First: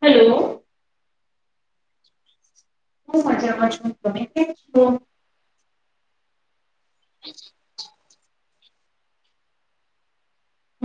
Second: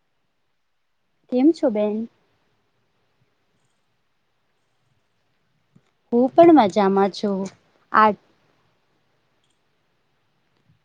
Hello કેમ છો બેન હું મજામાં છું ગમે હ હું પણ મજામાં છું આ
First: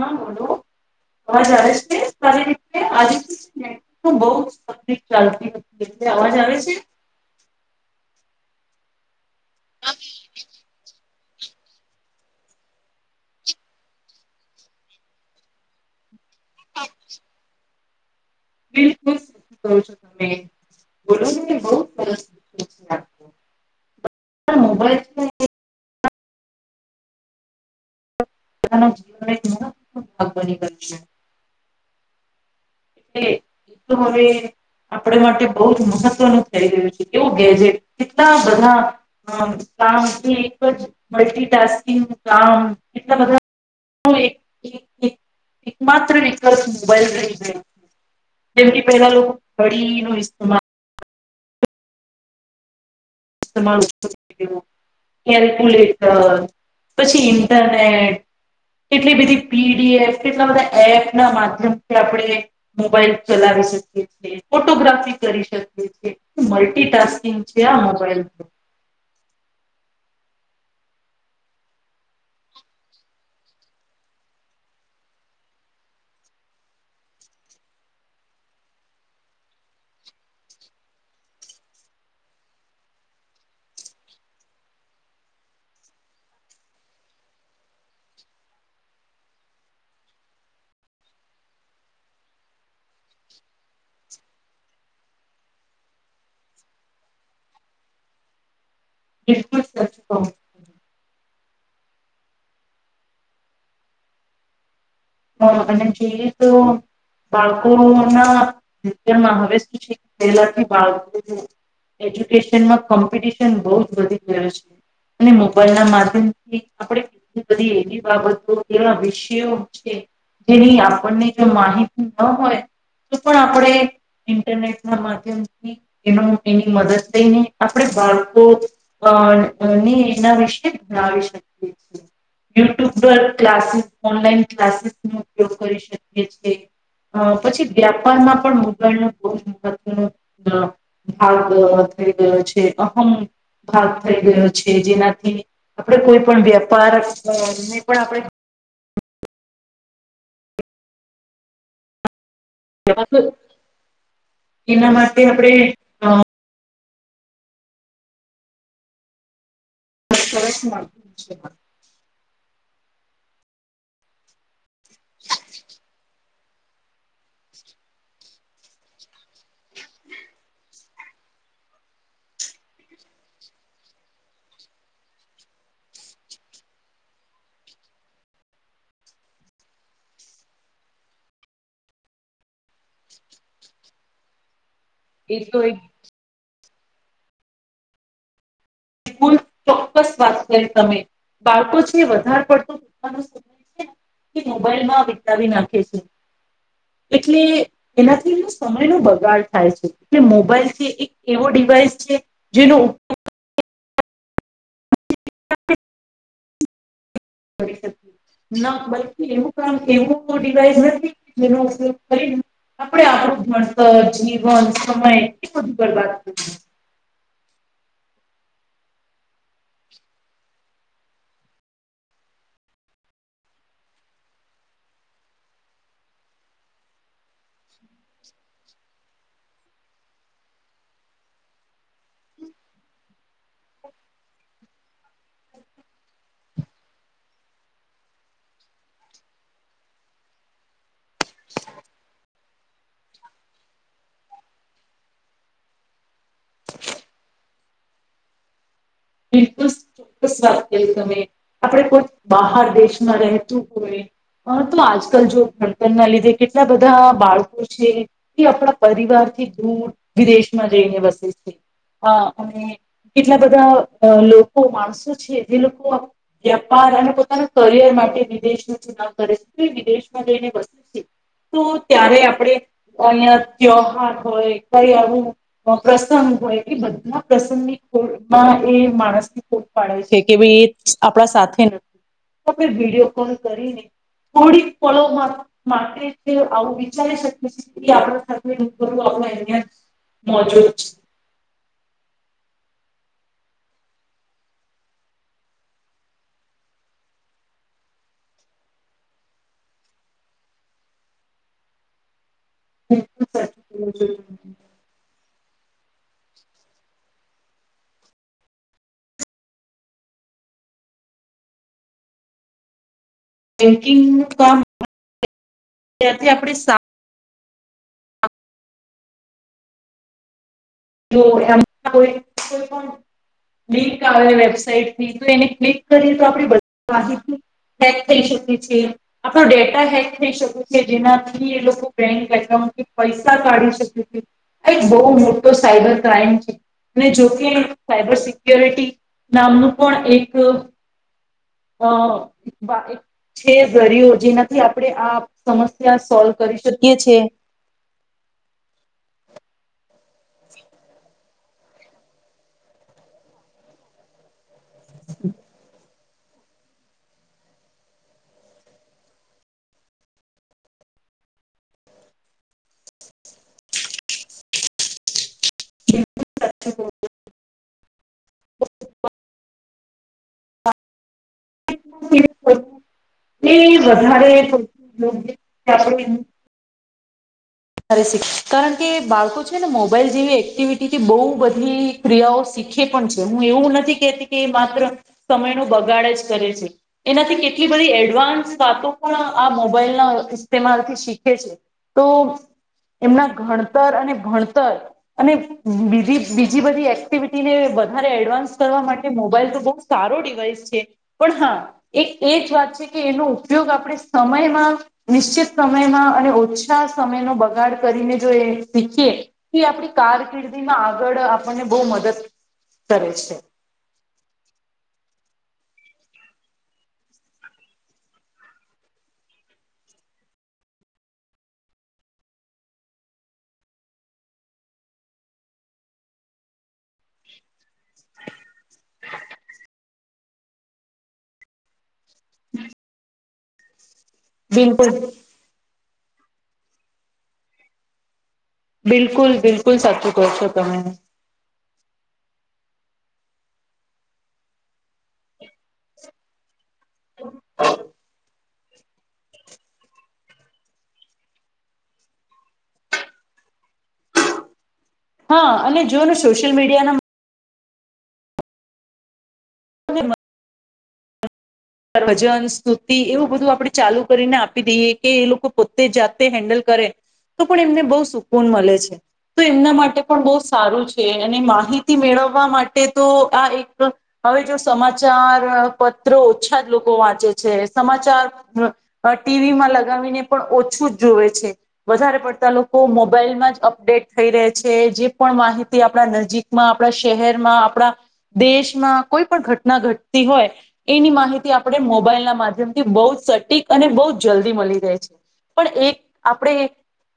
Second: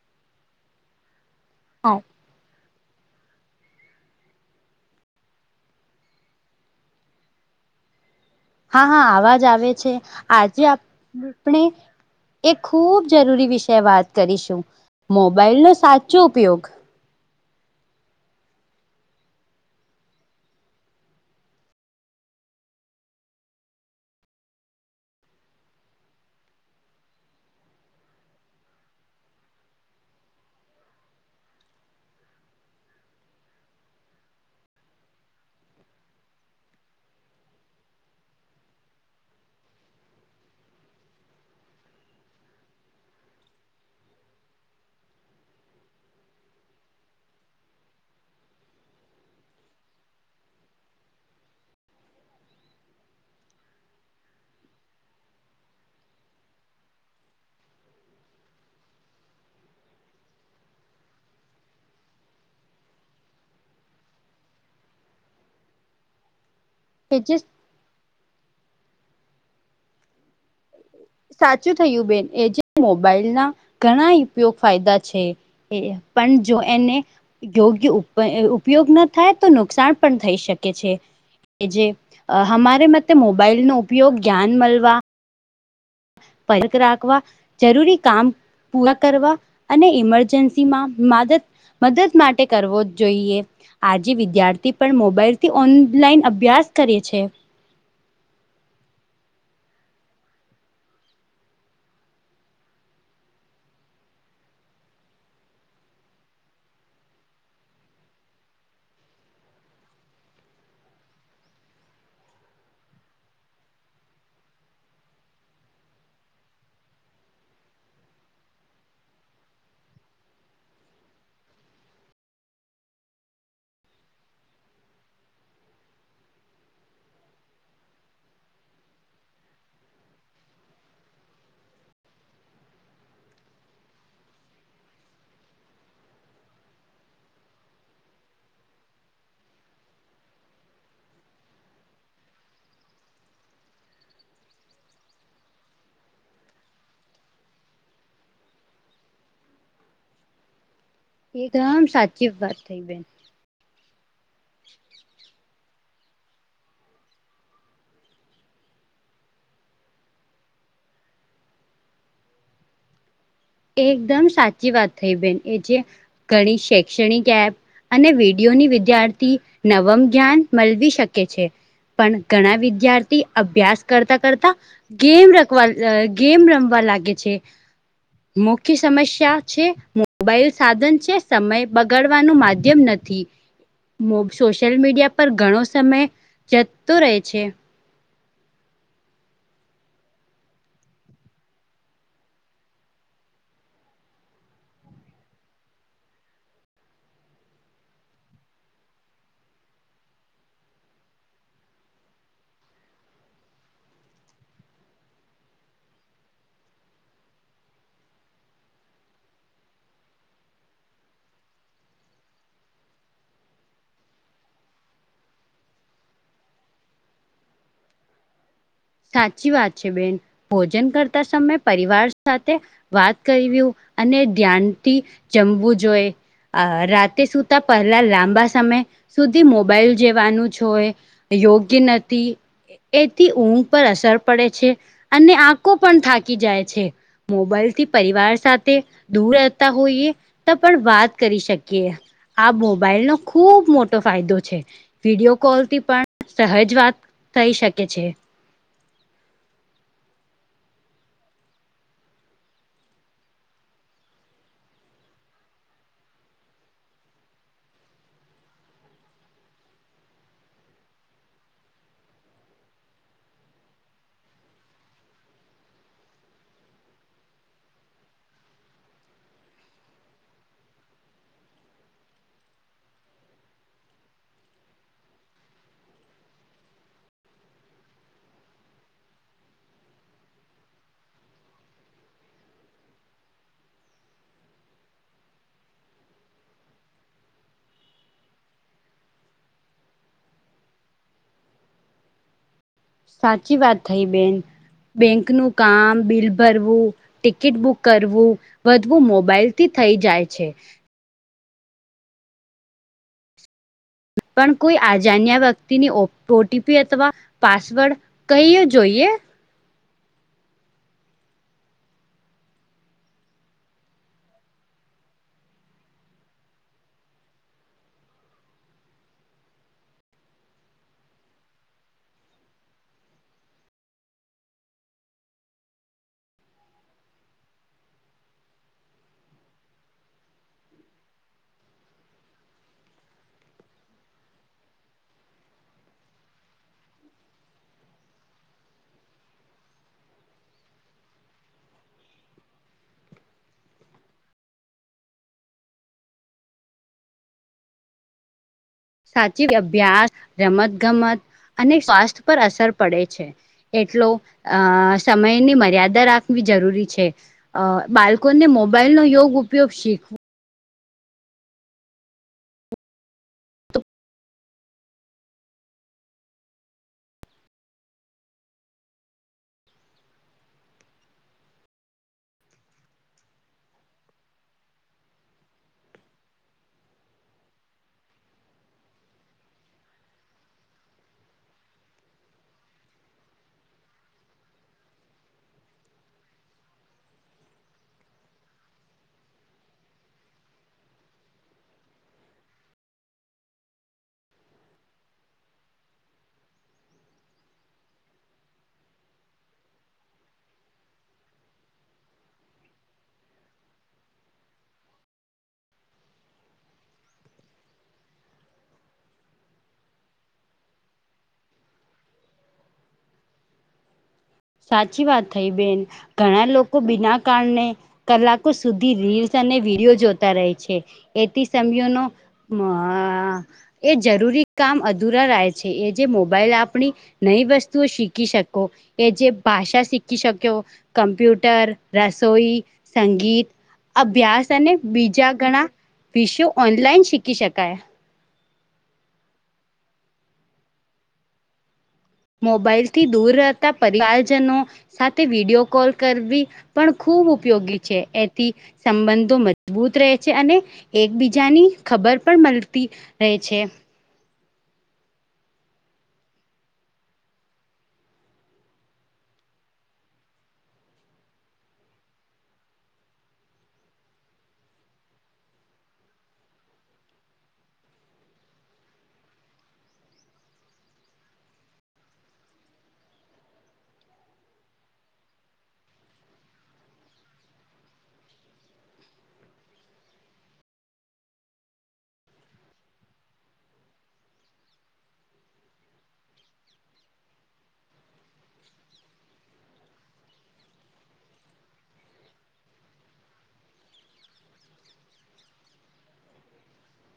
હા હલો અવાજ આવે છે તારી આજ બ ચાલતી હતી અવાજ આવે છે. હા હા આવાજ આવે છે આજે આપણે એ ખૂબ જરૂરી વિષ વાત કરીશું મોબાઈલ નો સાચો ઉપયોગ બલકુલ કર છો તમે બોલો બ સર પણ મોબાઈલ છે પોતાના જીવગની એ એ તો હવે આપણે માટે બહુ જ મહત્વનું થઈ ગયું છે એવું ગેજેટ કેટલા બધા હ કામ એક જ મલ્ટીટાસ્કિંગ કામ કેટલા બધા એક એકમાત્ર વિકલ્પ મોબાઈલ રહી જેમથી પેલા લોકો કડી નોમાલ તમા કેલ્કુલેટર પછી ઇન્ટરનેટ કેટલી બધી પીડીએફ કેટલા બધા એપ ના માધ્યમથી આપણે મોબાઈલ ચલાવી શકીએ છીએ ફોટોગ્રાફી કરી શકીએ કે જે મલ્ટીટાસ્કિંગ છે આ મોબાઈલ સાચું થયું બેન એજ મોબાઈલ ના ઘણા ઉપયોગ ફાયદા છે. એ પણ જો એને યોગ્ય ઉપયોગ ના થાય તો નુકસાન પણ થઈ શકે છે. જે અમારે મતે મોબાઈલ નો ઉપયોગ જ્ઞાન મળવા પરક રાખવા જરૂરી કામ પૂરા કરવા અને ઇમરજન્સી માં માદદ મદદ માટે કરવો જ જોઈએ આજે વિદ્યાર્થી પણ મોબાઈલથી ઓનલાઈન અભ્યાસ કરે છે. બિલકુલ સચ કહો મોરખને જે તો બાળકો ના જવનમાં હવે શું છે પહેલાથી બાળકો એજ્યુકેશનમાં કોમ્પિટિશન બહુ જ વધી ગયો છે. અને મોબાઈલ ના માધ્યમ થી આપણે બધી એવી બાબતો એવા વિષયો છે. જેની આપણને જો માહિતી ન હોય પણ આપણે ઇન્ટરનેટ ના માધ્યમથી એનો એની મદદ લઈને આપણે બાળકો અ નિજના વિશે જણાવી શકીએ છીએ. યુટ્યુબ પર ક્લાસીસ ઓનલાઈન ક્લાસીસ નો ઉપયોગ કરી શકીએી અ પછી વ્યાપારમાં પણ મોબાઈલ ન બહુ જ મહત્વ ન ભાગ થઈ ગયો છે અહમ ભાગ થઈ ગયો છે જેનાથી આપણે કોઈ પણ વેપાર પણ આપણે એકદમ સાચી વાત થઈ બેન એના માટેસ્ આપણેે સરસ એકદમ સાચી વાત થઈ બેન એ જે ઘણી શૈક્ષણિક એપ અને વિડીિયોની વિદ્યાર્થી નવમ જ્ઞાન મળવી શકે છે. પણ ઘણા વિદ્યાર્થી અભ્યાસ કરતા કરતા. ગેમ રખવા ગેમ રમવા લાગે છે. મુખ્ય સમસ્યા છે મોબાઈલ સાધન છે સમય બગાડવાનું માધ્યમ નથી. સોશિયલ મીડિયા પર એ તો ઘણો એક સમય જતો રહે છે. ચોક્કસ વાત કરી તમે બાળકો છે વધારે પડતો સમય છે. મોબાઈલ માં વિતાવી નાખે છે એટલે એનાથી સમય નો બગાડ થાય છે એટલે મોબાઈલથી એક એવો ડિવાઈસ છે. જેનો ઉપયો. બ શ ના બકી એવું કામ એવું ડિવાઈસ નથી જેનો ઉપયોગ કરીને. આપડ આપણું ભણતર જીવન સમય એ બધું ગબત કરી. સાચી વાત છે બેન ભોજન કરતા સમય પરિવાર સાથે વાત કર્યું અને ધ્યાનથી જમવું જોઈ. અ રાતે સુતા પહેલા લાંબા સમય સુધી મોબાઈલ જેવાનું છય. યોગ્ય નથી હતી એં. પર અસર પડે છે અને આંખો પણ થાકી જાય છે. મોબાઈલ થી પરિવાર સાથે દૂર રહેતા હોઈએ તો પણ વાત કરી શકી આ મોબાઈલ નો ખૂબ મોટો તો ફાયદો છે વિડીિયો કોલ થી પણ સહજ વાત થઈ શકે છે. બિલકુલ ચોક્સ વાત કરી તમે આપણે કોઈ બહાર દેશમાં રહેતું હોય. હ તો આજકાલ જો ઘડતન ના લીધે કેટલા બધા બાળકો છે. એ આપણા પરિવાર થી દૂર વિદેશમાં જઈને વસે છે હ અને કેટલા બધા લોકો માણસો છે જે લોકો વ્યાપાર અને પોતાના કરિયર માટે વિદેશ ે છે વિદેશમાં જઈને વસે છે તો ત્યારે આપણે અહિયાં ત્યોહાર હોય કઈ આવું. પ્રસંગ હોય બધા પ્રસંગની ખોમાં એ માણસની ખોટ પાડે છે કે ભાઈ એ આપણા સાથે તો વિડીયો કોલ કરીને. થોડીક પળો માટે આવું વિચારી શકીએ છે. આપ બું આપ અહિયાં જ મોજો છે. સાચી વાત થઈ બેન બેંક નું કામ બિલ ભરવું. ટિકિટ બુક કરવું વધવું મોબાઈલ થી થઈ જાય છે. બ સા પણ કોઈ આજાણ્યા વ્યક્તિની ઓટીપી અથવા પાસવર્ડ કઈ જોઈએ. બેન્કિંગ કામ ત્યાથી આપણે તો એમ કો કોઈ પણ લિંક આવે વેબસાઇટથી તો એને ક્લિક કરીએ તો આપ બધ માહિતી હેક થઈ શકે છે. આપણો ડેટા હેક થઈ શકે છે જેનાથી એ લોકો બેંક એકાઉન્ટથી પૈસા કાઢી શકે છે. આ એક બહુ મોટો સાઈબર ક્રાઈમ છે. અને જોકે સાયબર સિક્યોરિટી નામનું પણ એક હ એક છે દરયો જેનાથી આપણે આ સમસ્યા સોલ્વ કરી શકીએ છે. સાચી અભ્યાસ રમત ગમત અને સ્વાસ્થ્ય પર અસર પડે છે એટલો અ સમયની મર્યાદા રાખ જરૂરી છે બાળકોને મોબાઈલ નો યોગ ઉપયોગ શીખવો. [inaudible] એ વધારે આપણે રે શિક કારણ કે બાળકો છે ને મોબાઈલ જેવી એક્ટિવિટીથી બહુ બધી ક્રિયાઓ શીખે પણ છે હું એવું નથી કેહેતી કે એ માત્ર સમય ન બગાડે જ કરે છે. એનાથી કેટલી બધી એડવાન્સ વાતો પણ આ મોબાઈલના ઇસ્તેમાલથી શીખે છે. તો એમના ગણતર અને ભણતર અને બીજી બીજી બધી એક્ટિવિટીને વધારે એડવાન્સ કરવા માટે મોબાઈલ તો બહુ સારો ડિવાઈસ છે પણ હા એક એ જ વાત છે કે એનો ઉપયોગ આપણે સમયમાં નિશ્ચિત સમયમાં અને ઓછા સમયનો બગાડ બગાડ કરીને જો એ શીખીએ એ આપણી કારકિર્દી માં આગળ આપણને બહુ મદદ કરે છે. સાચી વાત થઈ બેન ઘણા લોકો બીના કારણે કલાકો સુધી રીલ્સ અને વિડીિયો જોતા રહે છે એથી સમયોનો હ એ જરૂરી કામ અધુરા રહે છે એ જે મોબાઈલ આપ આપણી નવી વસ્તુઓ શીખી શકો એ જે ભાષા શીખી શક્યો કમ્પ્યુટર રસોઈ સંગીત અભ્યાસ અને બિલકુલ બીજા ઘણા વિષયો ઓનલાઈન શીખી શકાય બિલકુલ બિલકુલ સાચું ક છો તમે મોબાઈલથી દૂર રહેતા પરિવારજનો સાથે વિડીયો કોલ કરવી પણ ખૂબ ઉપયોગી છે. થી સંબંધો મજબૂત રહે છે અને એકબીજાની ખબર પણ મળતી રહે છે. હા અને જો સોશિયલ મીડિયા ના ભજન સ્તુતિ એવું બધું આપણે ચાલુ કરીને આપી દઈએ કે એ લોકો પોતે જાતે હેન્ડલ કરે તો પણ એમને બહુ સુકૂન મળે છે. તો એમના માટે પણ બહુ સારું છે અને માહિતી મેળવવા માટે તો આ એક હવે જો સમાચાર પત્રો ઓછા જ લોકો વાંચે છે સમાચાર અ ટીવીમાં લગાવીને પણ ઓછું જ જોવે છે. વધારે પડતા લોકો મોબાઈલમાં જ અપડેટ થઈ રહે છે જે પણ માહિતી આપણા નજીક આપણા શહેરમાં આપણા દેશમાં કોઈ પણ ઘટના ઘટતી હોય એની માહિતી થી આપણે મોબાઈલ ના માધ્યમ થી બહુ સટીક અને બહુ જલ્દી મળી રહે છે. પણ એક આપણે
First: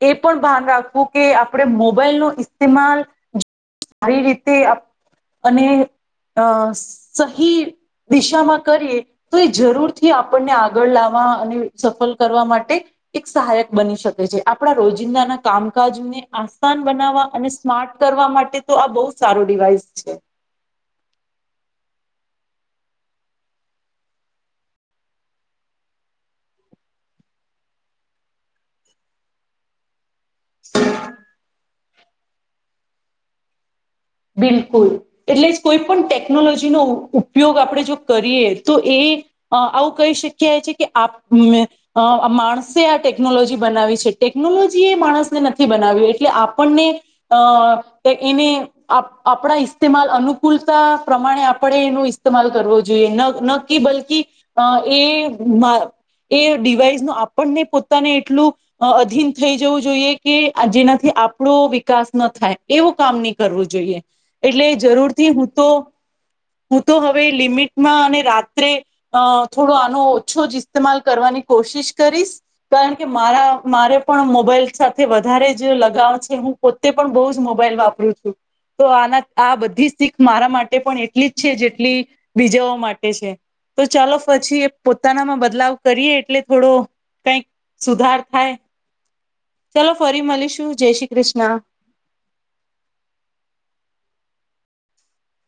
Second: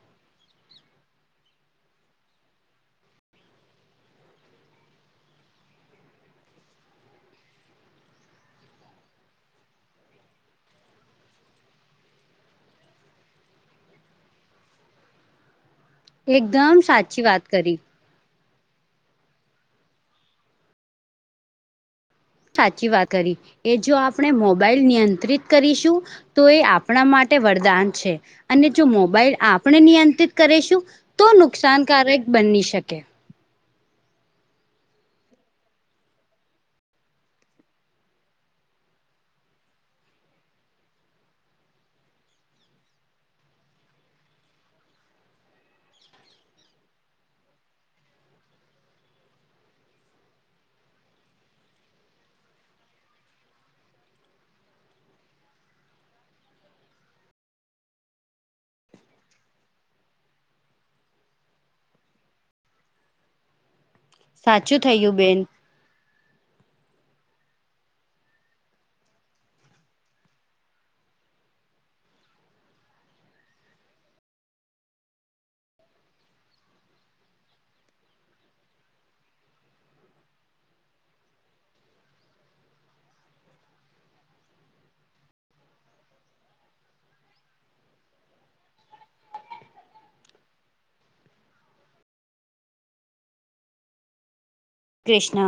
એ પણ ભાન રાખવું કે આપણે મોબાઈલ નો ઇસ્તેમાલ સારી રીતે અને અ સહી દિશામાં કરીએ તો એ જરૂર થી આપણને આગળ લાવવા અને સફળ કરવા માટે એક સહાયક બની શકે છે આપડા રોજિંદા ના કામકાજ ને આસાન એકદમ સાચી બનાવવા વાત અને કરી સ્માર્ટ કરવા માટે તો આ બહુ સારો ડિવાઈસ છે. સાચી વાત કરી એ જો આપણે મોબાઈલ નિયંત્રિત કરીશું તો એ આપણા માટે વરદાન છે અને જો મોબાઈલ આપણે નિયંત્રિત કરીશું તો નુકસાનકારક બની શકે બિલકુલ એટલે કોઈ પણ ટેકનોલોજીનોો ઉપયોગ આપણે જો કરીએ તો એ અ આવું કહી શકીએ છે કે આપ અ માણસે આ ટેકનોલોજી બનાવી છે ટેકનોલોજી એ માણસને નથી બનાવ્યું એટલે આપણને અ [unintelligible] આપણા ઇસ્તેમાલ અનુકૂલતા પ્રમાણે આપણે એનું ઇસ્તેમાલ કરવો જોઈએ બાકી એ એ ડિવાઈસ નું આપણને પોતાને એટલું અધીન થઈ જવું જોઈએ કે જેનાથી આપણો વિકાસ ન થાય એવો કામ ની કરવું જોઈએ એટલે સાચું જરૂર થયું થી બેન હું તો હું તો હવે લિમિટમાં અને રાત્રે અ થોડો આનો ઓછો જ ઇસ્તેમાલ કરવાની કોશિશ કરીશ કારણ કે મારા મારે પણ મોબાઈલ સાથે વધારે જ લગાવ છે હું પોતે પણ બઉ જ મોબાઈલ વાપરું છું તો આના આ બધી શીખ મારા માટે પણ એટલી જ છે જેટલી બીજાઓ માટે છે તો ચાલો પછી એ પોતાનામાં બદલાવ કરીએ એટલે થોડો કઈક સુધાર થાય ચલો ફરી મળીશું જય શ્રી કૃષ્ણ. કૃષ્ણ.